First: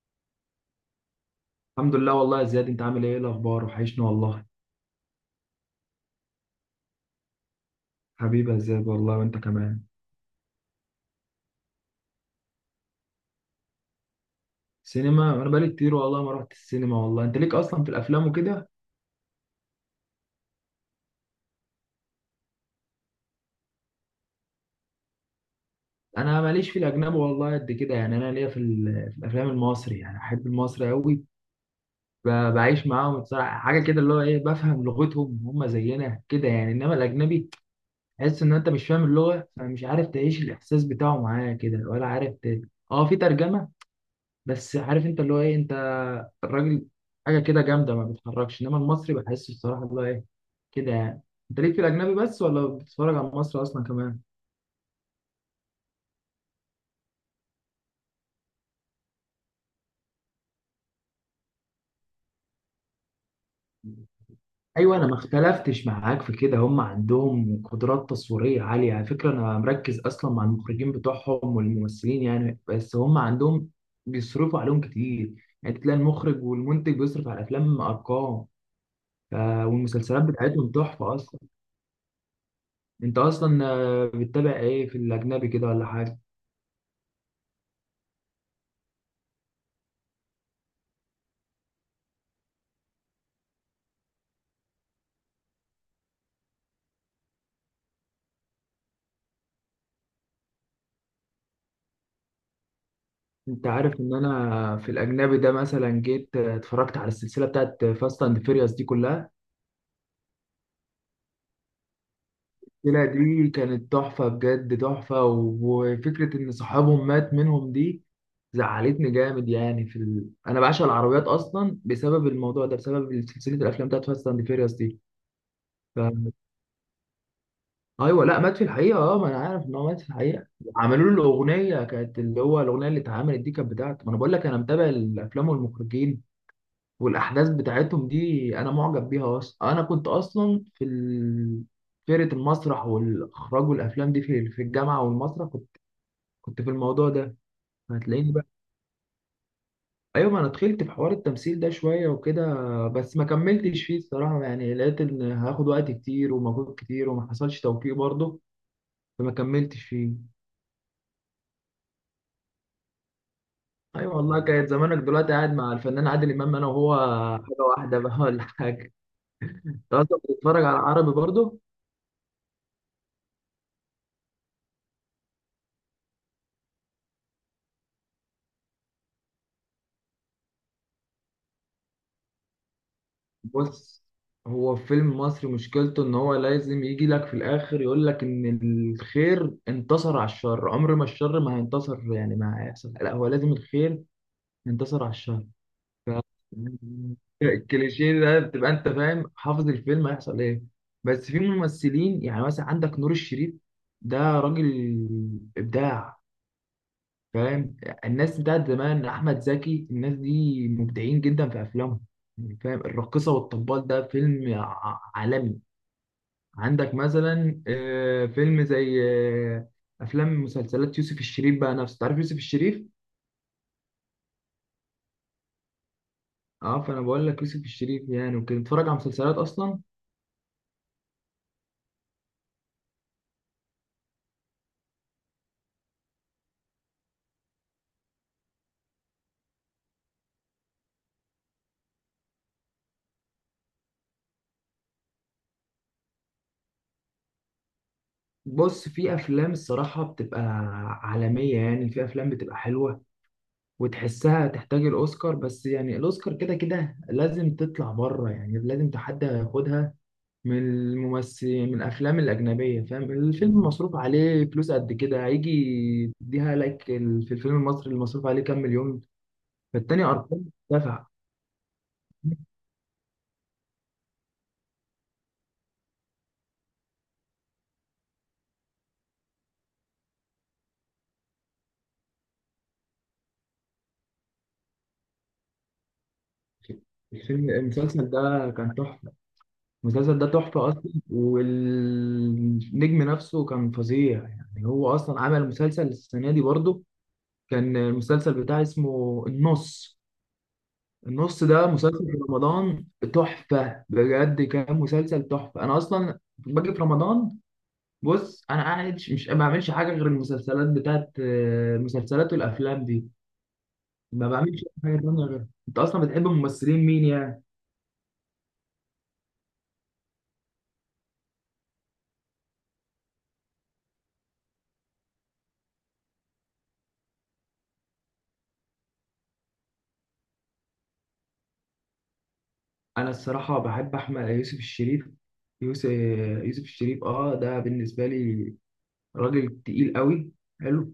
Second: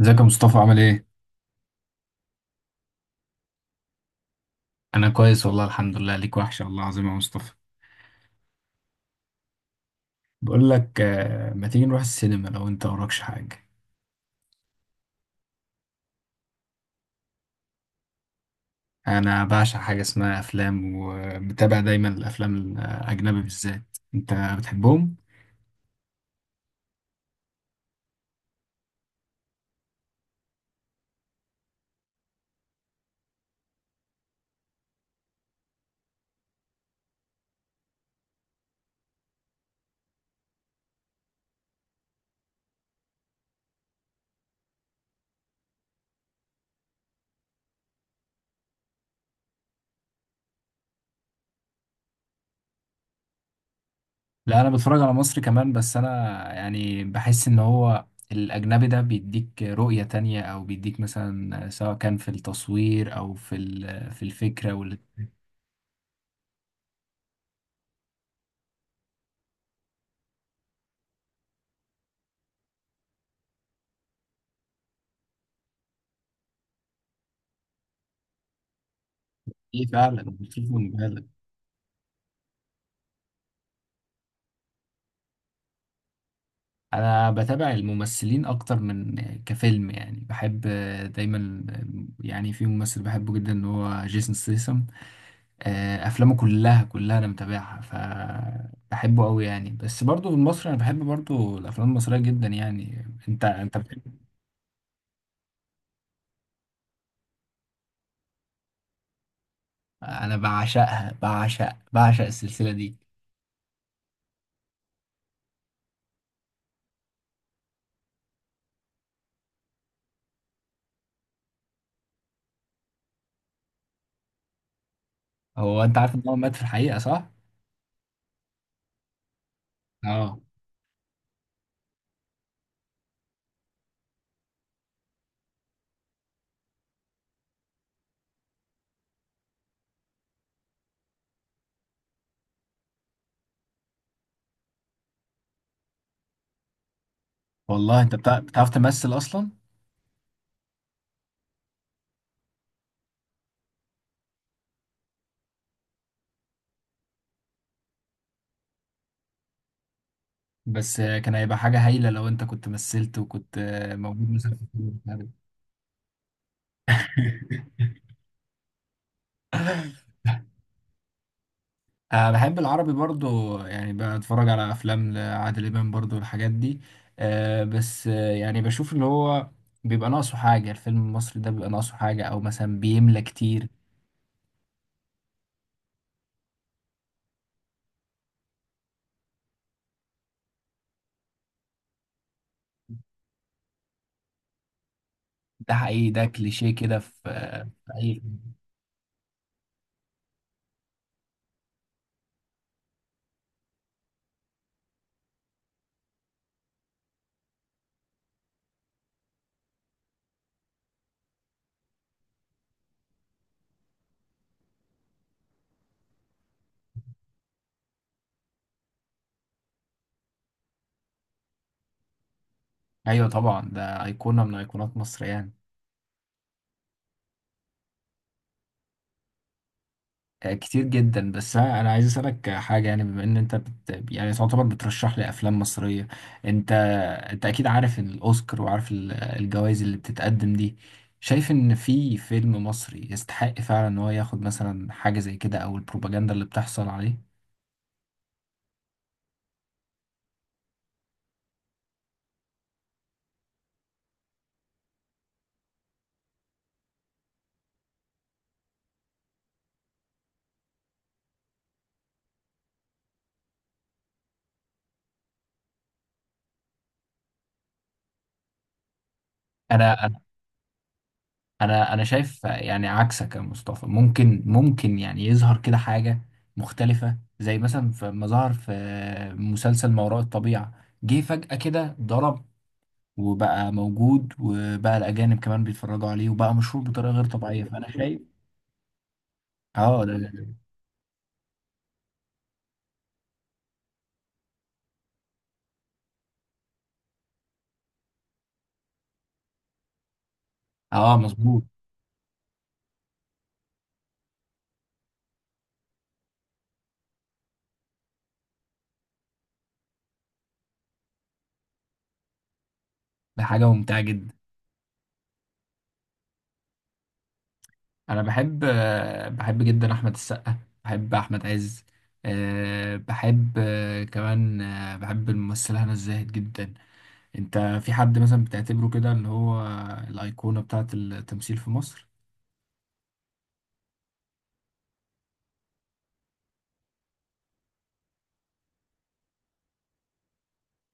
ازيك يا مصطفى؟ عامل ايه؟ الحمد لله والله يا زياد، انت عامل ايه؟ ايه الاخبار؟ وحشني والله. انا كويس والله، الحمد لله. ليك وحشة والله العظيم يا مصطفى. حبيبي يا زياد والله، وانت كمان. بقول لك ما تيجي نروح السينما لو انت وراكش حاجة؟ سينما؟ انا بقالي كتير والله ما رحت السينما. والله انت ليك اصلا في الافلام وكده. انا بعشق حاجة اسمها افلام، ومتابع دايما الافلام الاجنبي بالذات. انت بتحبهم؟ انا ماليش في الاجنبي والله قد كده، يعني انا ليا في الافلام المصري، يعني احب المصري قوي. بعيش معاهم بصراحه، حاجه كده اللي هو ايه، بفهم لغتهم، هم زينا كده يعني. انما الاجنبي تحس ان انت مش فاهم اللغه، فمش عارف تعيش الاحساس بتاعه معايا كده ولا عارف اه في ترجمه، بس عارف انت اللي هو ايه، انت الراجل حاجه كده جامده ما بتتحركش. انما المصري بحسه الصراحه اللي هو ايه، كده يعني. انت ليك في الاجنبي بس ولا بتتفرج على مصر اصلا كمان؟ لا انا بتفرج على مصري كمان، بس انا بحس ان هو الاجنبي ده بيديك رؤية تانية، او بيديك مثلا سواء كان في التصوير او في في الفكرة ايوه، واللي انا ما اختلفتش معاك في كده، هم عندهم قدرات تصويريه عاليه على فكره. انا مركز اصلا مع المخرجين بتوعهم والممثلين يعني، بس هم عندهم بيصرفوا عليهم كتير. يعني تلاقي المخرج والمنتج بيصرف على الافلام ارقام، فعلا والمسلسلات بتاعتهم بتشوفه من تحفه بالك. اصلا. انت اصلا بتتابع ايه في الاجنبي كده ولا حاجه؟ انا بتابع الممثلين اكتر من كفيلم، يعني بحب دايما، يعني في ممثل بحبه جدا اللي هو جيسون ستيسم. افلامه كلها انا متابعها، فبحبه قوي يعني. بس برضو في مصر انا بحب برضو الافلام المصريه جدا يعني. انت انت انت عارف بتحب؟ ان انا في الاجنبي ده مثلا جيت اتفرجت على السلسله بتاعت فاست اند فيريوس دي كلها. انا بعشقها، بعشق السلسله دي. السلسله دي كانت تحفه بجد تحفه، وفكره ان صاحبهم مات منهم دي زعلتني جامد يعني. انا بعشق العربيات اصلا بسبب الموضوع ده، بسبب سلسله الافلام بتاعت فاست اند فيريوس دي. هو انت ف... عارف ان هو مات في الحقيقه صح؟ ايوه لا مات في الحقيقه، اه ما انا عارف ان هو مات في اه. الحقيقه. عملوا له الاغنيه، كانت اللي هو الاغنيه اللي اتعملت دي كانت بتاعته. ما انا بقول لك، انا متابع الافلام والمخرجين والاحداث بتاعتهم دي، انا معجب بيها اصلا. انا كنت اصلا في فرقه المسرح والاخراج والافلام دي في الجامعه، والمسرح كنت في الموضوع ده، والله انت هتلاقيني بقى. بتعرف تمثل اصلا؟ ايوه، ما انا دخلت في حوار التمثيل ده شويه وكده، بس ما كملتش فيه الصراحه. يعني لقيت ان هاخد وقت كتير ومجهود كتير وما حصلش توفيق برضه، فما كملتش فيه. بس كان هيبقى حاجه هايله لو انت كنت مثلت وكنت ايوه موجود والله مثلا كانت في زمانك دلوقتي قاعد مع الفنان عادل امام انا وهو، الفيلم. حاجه واحده بقى ولا حاجه. انت اصلا بتتفرج على عربي برضه؟ أه بحب العربي برضو يعني، بتفرج على أفلام لعادل إمام برضو الحاجات دي. أه بس يعني بشوف اللي هو بيبقى ناقصه حاجة. الفيلم المصري ده بيبقى ناقصه حاجة، أو مثلا بيملى كتير. بص، هو فيلم مصري مشكلته ان هو لازم يجي لك في الاخر يقول لك ان الخير انتصر على الشر. عمر ما الشر ما هينتصر يعني، ما هيحصل، لا، هو لازم الخير ينتصر على الشر. ده حقيقي، ف... ده كليشيه كده في في الكليشيه أي. ده بتبقى انت فاهم حافظ الفيلم هيحصل ايه. بس في ممثلين يعني، مثلا عندك نور الشريف، ده راجل ابداع فاهم. الناس بتاعت زمان، احمد زكي، الناس دي مبدعين جدا في افلامهم يعني، فاهم. الراقصه والطبال ده فيلم عالمي. عندك مثلا فيلم زي آه، افلام، مسلسلات يوسف الشريف بقى نفسه، تعرف يوسف الشريف؟ أيوة طبعا، ده أيقونة من أيقونات مصر يعني. اه، فانا بقول لك يوسف الشريف يعني وكده، اتفرج على مسلسلات اصلا. كتير جدا. بس أنا عايز اسالك حاجه، يعني بما ان انت يعني تعتبر بترشح لي افلام مصريه. انت انت اكيد عارف الاوسكار وعارف الجوائز اللي بتتقدم دي. شايف ان في فيلم مصري يستحق فعلا ان هو ياخد مثلا حاجه زي كده، او البروباجندا اللي بتحصل عليه؟ بص، في افلام الصراحه بتبقى عالميه يعني، في افلام بتبقى حلوه وتحسها تحتاج الاوسكار. بس يعني الاوسكار كده كده لازم تطلع بره يعني، لازم تحدى ياخدها من الممثلين من الافلام الاجنبيه، فاهم؟ الفيلم مصروف عليه فلوس قد كده، هيجي تديها لك في الفيلم المصري اللي مصروف عليه كام مليون؟ فالتاني انا انا ارقام دفع. انا أنا شايف يعني عكسك يا مصطفى، ممكن يعني يظهر كده حاجه مختلفه، زي مثلا ما ظهر في مسلسل ما وراء الطبيعه. جه فجأة كده ضرب وبقى موجود، وبقى الأجانب كمان بيتفرجوا عليه، وبقى مشهور بطريقة غير طبيعية. فأنا المسلسل شايف. ده كان تحفه، اه المسلسل ده تحفه اصلا، والنجم نفسه كان فظيع يعني. هو اصلا عمل مسلسل السنه دي برضه كان المسلسل بتاعه اسمه النص. اه النص مظبوط. ده مسلسل في رمضان، تحفه بجد، كان مسلسل تحفه. انا اصلا باجي في رمضان، بص، انا قاعد ما بعملش حاجه غير المسلسلات بتاعت المسلسلات والافلام دي، ده حاجة ممتعة ما جدا. بعملش حاجه تانية غيرها. انت اصلا بتحب ممثلين مين يعني؟ أنا بحب بحب جدا أحمد السقا، بحب أحمد عز، أه بحب، أه كمان أه بحب الممثلة هنا الزاهد جدا. أنت في حد مثلا بتعتبره كده اللي هو الأيقونة بتاعة التمثيل في مصر؟ انا الصراحه بحب احمد آه، يوسف الشريف، يوسف يوسف الشريف. اه، ده بالنسبه لي راجل تقيل قوي، حلو.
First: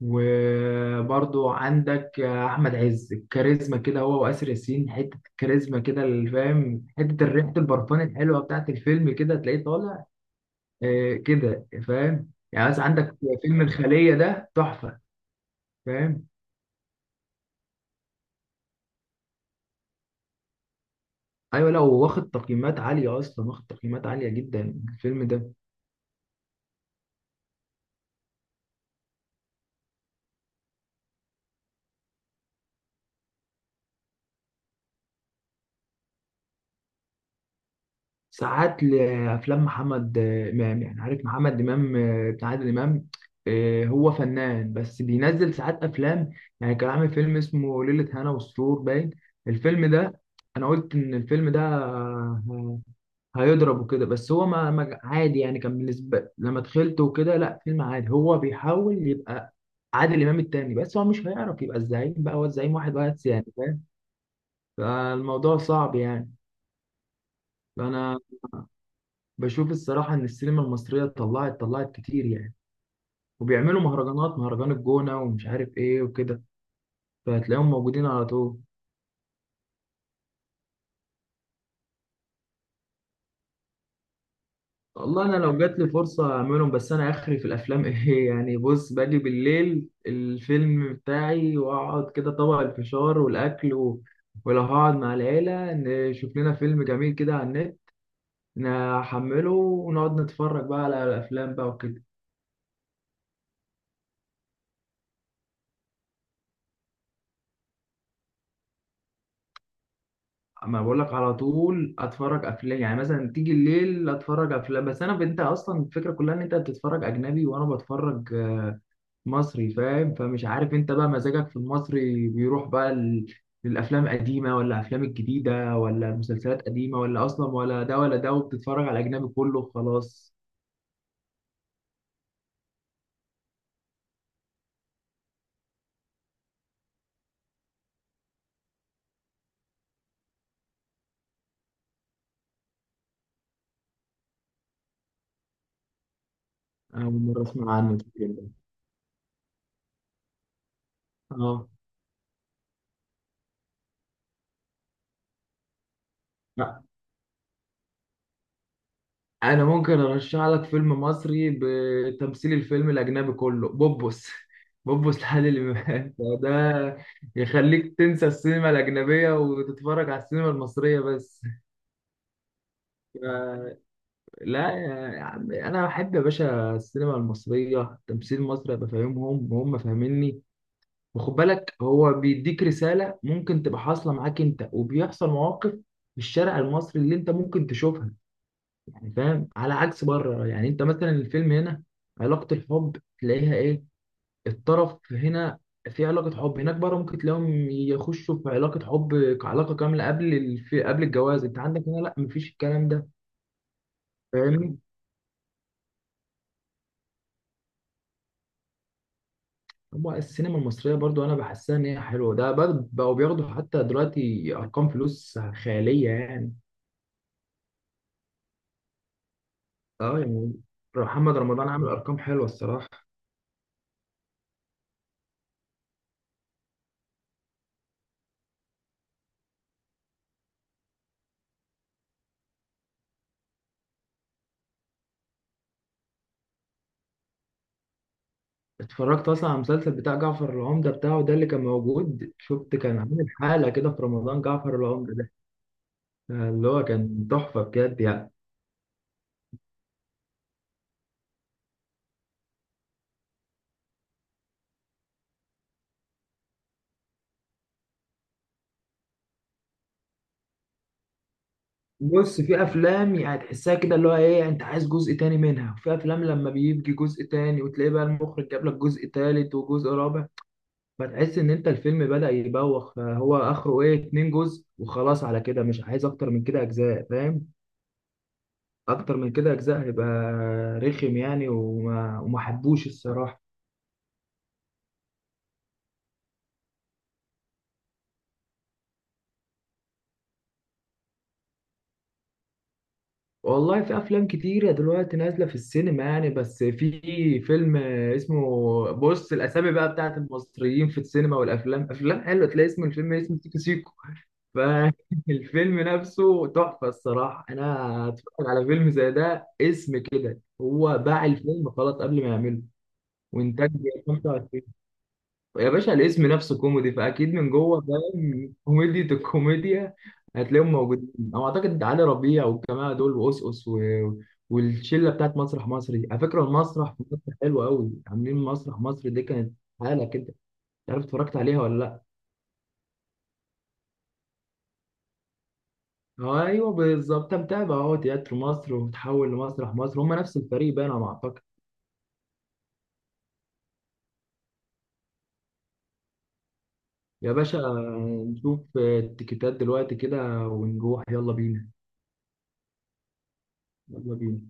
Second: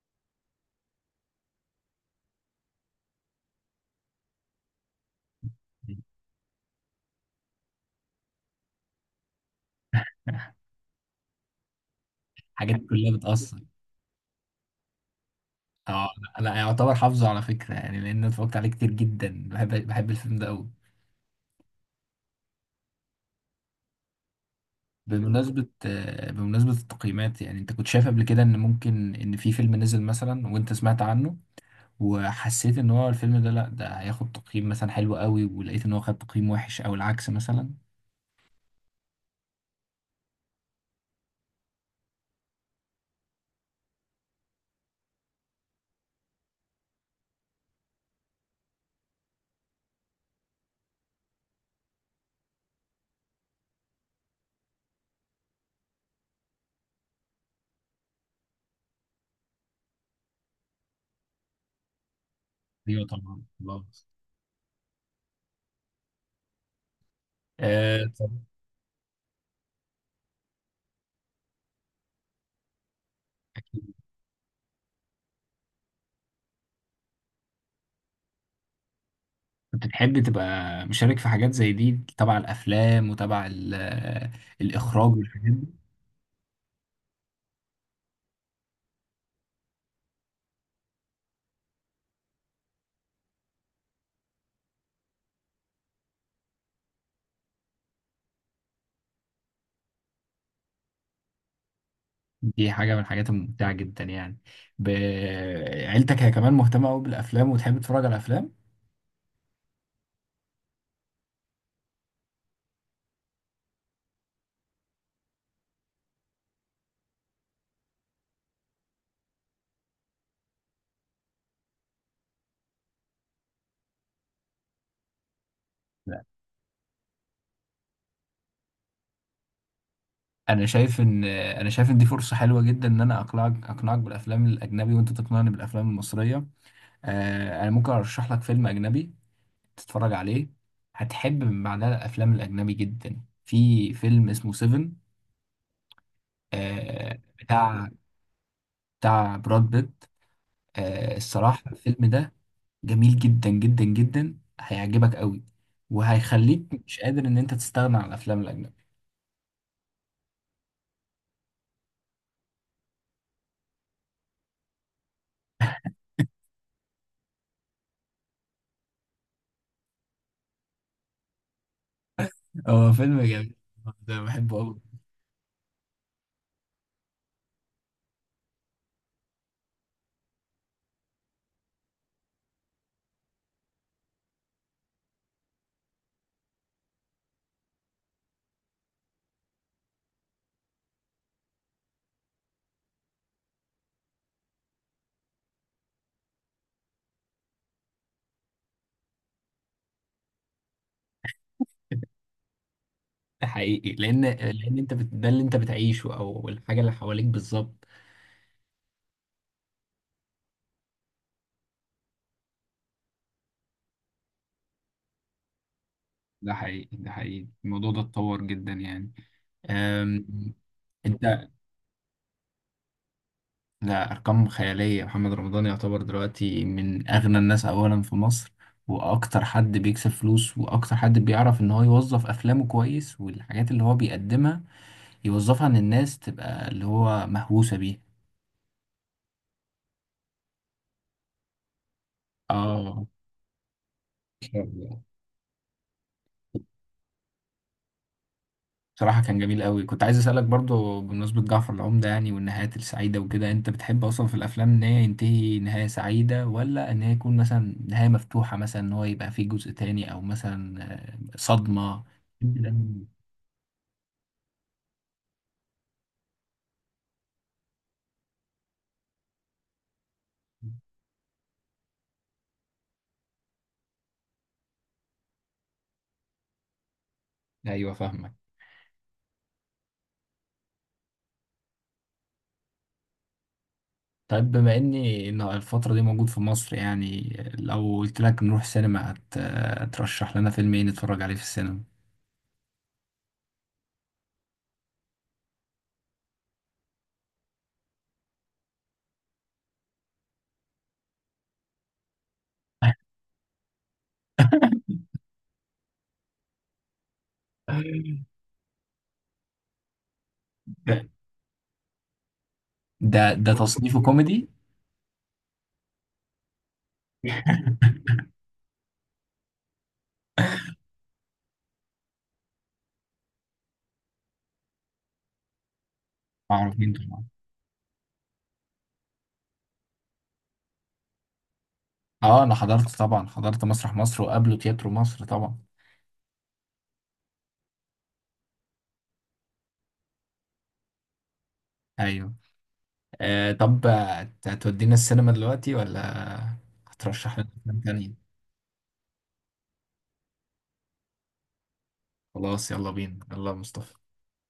وبرضو عندك احمد عز، الكاريزما كده، هو واسر ياسين حته الكاريزما كده اللي فاهم، حته ريحه البرفان الحلوه بتاعت الفيلم كده تلاقيه طالع كده فاهم. يعني الحاجات مثلا دي كلها عندك بتأثر. فيلم الخلية ده تحفة، اه. فاهم. لا لا، يعتبر حافظه على فكرة يعني، لأن أنا اتفرجت عليه كتير جدا. بحب الفيلم ده أوي. ايوه، لا هو واخد تقييمات عالية اصلا، واخد تقييمات عالية جدا الفيلم ده. بمناسبة بمناسبة التقييمات، يعني انت كنت شايف قبل كده ان ممكن ان في فيلم نزل مثلا وانت سمعت عنه وحسيت ان هو الفيلم ده لا، ده هياخد تقييم مثلا حلو قوي، ولقيت ان هو خد تقييم وحش، او العكس مثلا؟ ساعات لافلام محمد آه، امام، يعني عارف محمد امام بتاع عادل امام؟ هو فنان، بس بينزل ساعات افلام يعني. كان عامل فيلم اسمه ليلة هنا والسرور باين، الفيلم ده انا قلت ان الفيلم ده هيضرب وكده، بس هو عادي يعني، كان بالنسبة لما دخلته وكده لا، فيلم عادي. هو بيحاول يبقى عادل امام التاني، بس هو مش هيعرف يبقى الزعيم. بقى هو الزعيم واحد ايوه بس طبعا، يعني فاهم، خلاص. فالموضوع صعب يعني. فانا طب. بشوف الصراحه ان السينما المصريه طلعت كتير يعني، وبيعملوا أكيد. مهرجانات، مهرجان الجونه ومش عارف ايه وكده، فهتلاقيهم موجودين على طول. كنت تحب تبقى مشارك في حاجات زي دي، تبع الافلام وتبع الاخراج والله انا والحاجات لو دي؟ جات لي فرصه اعملهم، بس انا اخري في الافلام ايه يعني، بص، باجي بالليل الفيلم بتاعي واقعد كده طبق الفشار والاكل ولو هقعد مع العيله نشوف لنا فيلم جميل كده على النت، نحمله ونقعد نتفرج بقى على الافلام بقى وكده. دي حاجة من الحاجات الممتعة جدا يعني. ب- عيلتك هي كمان مهتمة قوي بالافلام وتحب تتفرج على الافلام؟ اما بقول لك، على طول اتفرج افلام يعني، مثلا تيجي الليل اتفرج افلام. بس انا، انت اصلا الفكره كلها ان انت بتتفرج اجنبي وانا بتفرج مصري، فاهم؟ فمش عارف انت بقى مزاجك في المصري بيروح بقى للافلام القديمه ولا الافلام الجديده، ولا المسلسلات قديمه ولا اصلا ولا ده ولا ده، وبتتفرج على الاجنبي كله خلاص؟ انا شايف ان دي فرصه حلوه جدا ان انا اقنعك بالافلام الاجنبي وانت تقنعني بالافلام المصريه. آه انا ممكن ارشح لك فيلم اجنبي تتفرج عليه، هتحب من بعدها الافلام الاجنبي جدا. في فيلم اسمه سيفن، اول آه مره اسمع بتاع عنه الفيلم ده. براد بيت. آه اه. الصراحه الفيلم ده جميل جدا، هيعجبك قوي، وهيخليك مش قادر ان انت تستغنى عن الافلام الاجنبي. انا ممكن ارشح لك فيلم مصري بتمثيل الفيلم الاجنبي كله، بوبوس بوبوس لعادل امام، فده يخليك تنسى السينما الاجنبيه وتتفرج على السينما المصريه بس. هو فيلم جميل ف- ده، بحبه لا قوي. يا عم، انا بحب يا باشا السينما المصريه، تمثيل مصري ابقى فاهمهم وهم فاهميني. وخد بالك، هو بيديك رساله ممكن تبقى حاصله معاك انت، وبيحصل مواقف في الشارع المصري اللي انت ممكن تشوفها، يعني فاهم، على عكس بره. يعني انت مثلا الفيلم هنا علاقة الحب تلاقيها ايه، الطرف هنا. في علاقة حب هناك بره ممكن تلاقيهم يخشوا في علاقة حب كعلاقة كاملة قبل قبل الجواز. انت عندك هنا لا، مفيش الكلام ده، ده حقيقي، لان فاهمني. انت ده اللي انت بتعيشه او الحاجه اللي حواليك بالظبط. هو السينما المصرية برضو انا بحسها ان هي حلوة ده بقوا بياخدوا حتى دلوقتي ارقام فلوس خيالية يعني. ده حقيقي، الموضوع ده اتطور جدا يعني. اه أم... يعني انت. محمد رمضان عامل ارقام حلوة الصراحة. لا، ارقام خياليه. محمد رمضان يعتبر دلوقتي من اغنى الناس اولا في مصر، واكتر حد بيكسب فلوس، واكتر حد بيعرف ان هو يوظف افلامه كويس، والحاجات اللي هو بيقدمها يوظفها ان الناس تبقى اللي هو مهووسه بيه. اتفرجت اصلا على المسلسل بتاع جعفر العمدة بتاعه ده اللي كان موجود؟ شفت كان اه، عامل حالة كده في رمضان، ما شاء جعفر الله. العمدة ده اللي هو كان تحفة بجد يعني. بصراحة كان جميل قوي. كنت عايز أسألك برضو بمناسبة جعفر العمدة، يعني والنهايات السعيدة وكده، أنت بتحب أصلا في الأفلام إن هي ينتهي نهاية سعيدة، ولا إن هي يكون مثلا نهاية مفتوحة، مثلا إن هو يبقى فيه جزء تاني، أو مثلا صدمة بص، في كده؟ افلام يعني تحسها كده اللي هو ايه، انت عايز جزء تاني منها. وفي افلام لما بيجي جزء تاني وتلاقي بقى المخرج جاب لك جزء تالت وجزء رابع، فتحس ان انت الفيلم بدأ يبوخ. فهو اخره ايه، اتنين جزء وخلاص، على كده مش عايز اكتر من كده اجزاء فاهم. أيوه فاهمك. اكتر من كده اجزاء هيبقى رخم يعني، وما حبوش الصراحة. طيب بما إني إن الفترة دي موجود في مصر يعني، لو قلت لك نروح سينما، هترشح لنا فيلم إيه نتفرج عليه في السينما؟ والله في افلام كتيره دلوقتي نازله في السينما يعني، بس في فيلم اسمه، بص الاسامي بقى بتاعت المصريين في السينما والافلام، افلام حلوه، تلاقي اسم الفيلم اسمه سيكو سيكو. فالفيلم نفسه تحفه الصراحه، انا اتفرج على فيلم زي ده اسم كده، هو باع الفيلم خلاص قبل ما يعمله. ده ده وانتاج تصنيفه كوميدي؟ 25، يا باشا الاسم نفسه كوميدي، فاكيد من جوه فاهم كوميديا الكوميديا. هتلاقيهم موجودين، او اعتقد علي ربيع والجماعه دول، وأسقس والشله بتاعت مسرح مصر دي. على فكره معروفين المسرح في طبعا. مصر حلو قوي، عاملين مسرح مصر دي كانت حاله كده، مش عارف اتفرجت عليها ولا لا؟ اه انا حضرت طبعا، حضرت مسرح مصر وقبله تياترو مصر طبعا. ايوه بالظبط، متابع اهو، تياترو مصر وتحول لمسرح مصر، هم نفس الفريق بقى انا ما اعتقد. ايوه. آه طب، هتودينا السينما دلوقتي، ولا يا هترشح لنا باشا، افلام تانية؟ نشوف التيكيتات دلوقتي كده ونروح، يلا بينا، خلاص يلا بينا، يلا يا مصطفى. يلا بينا.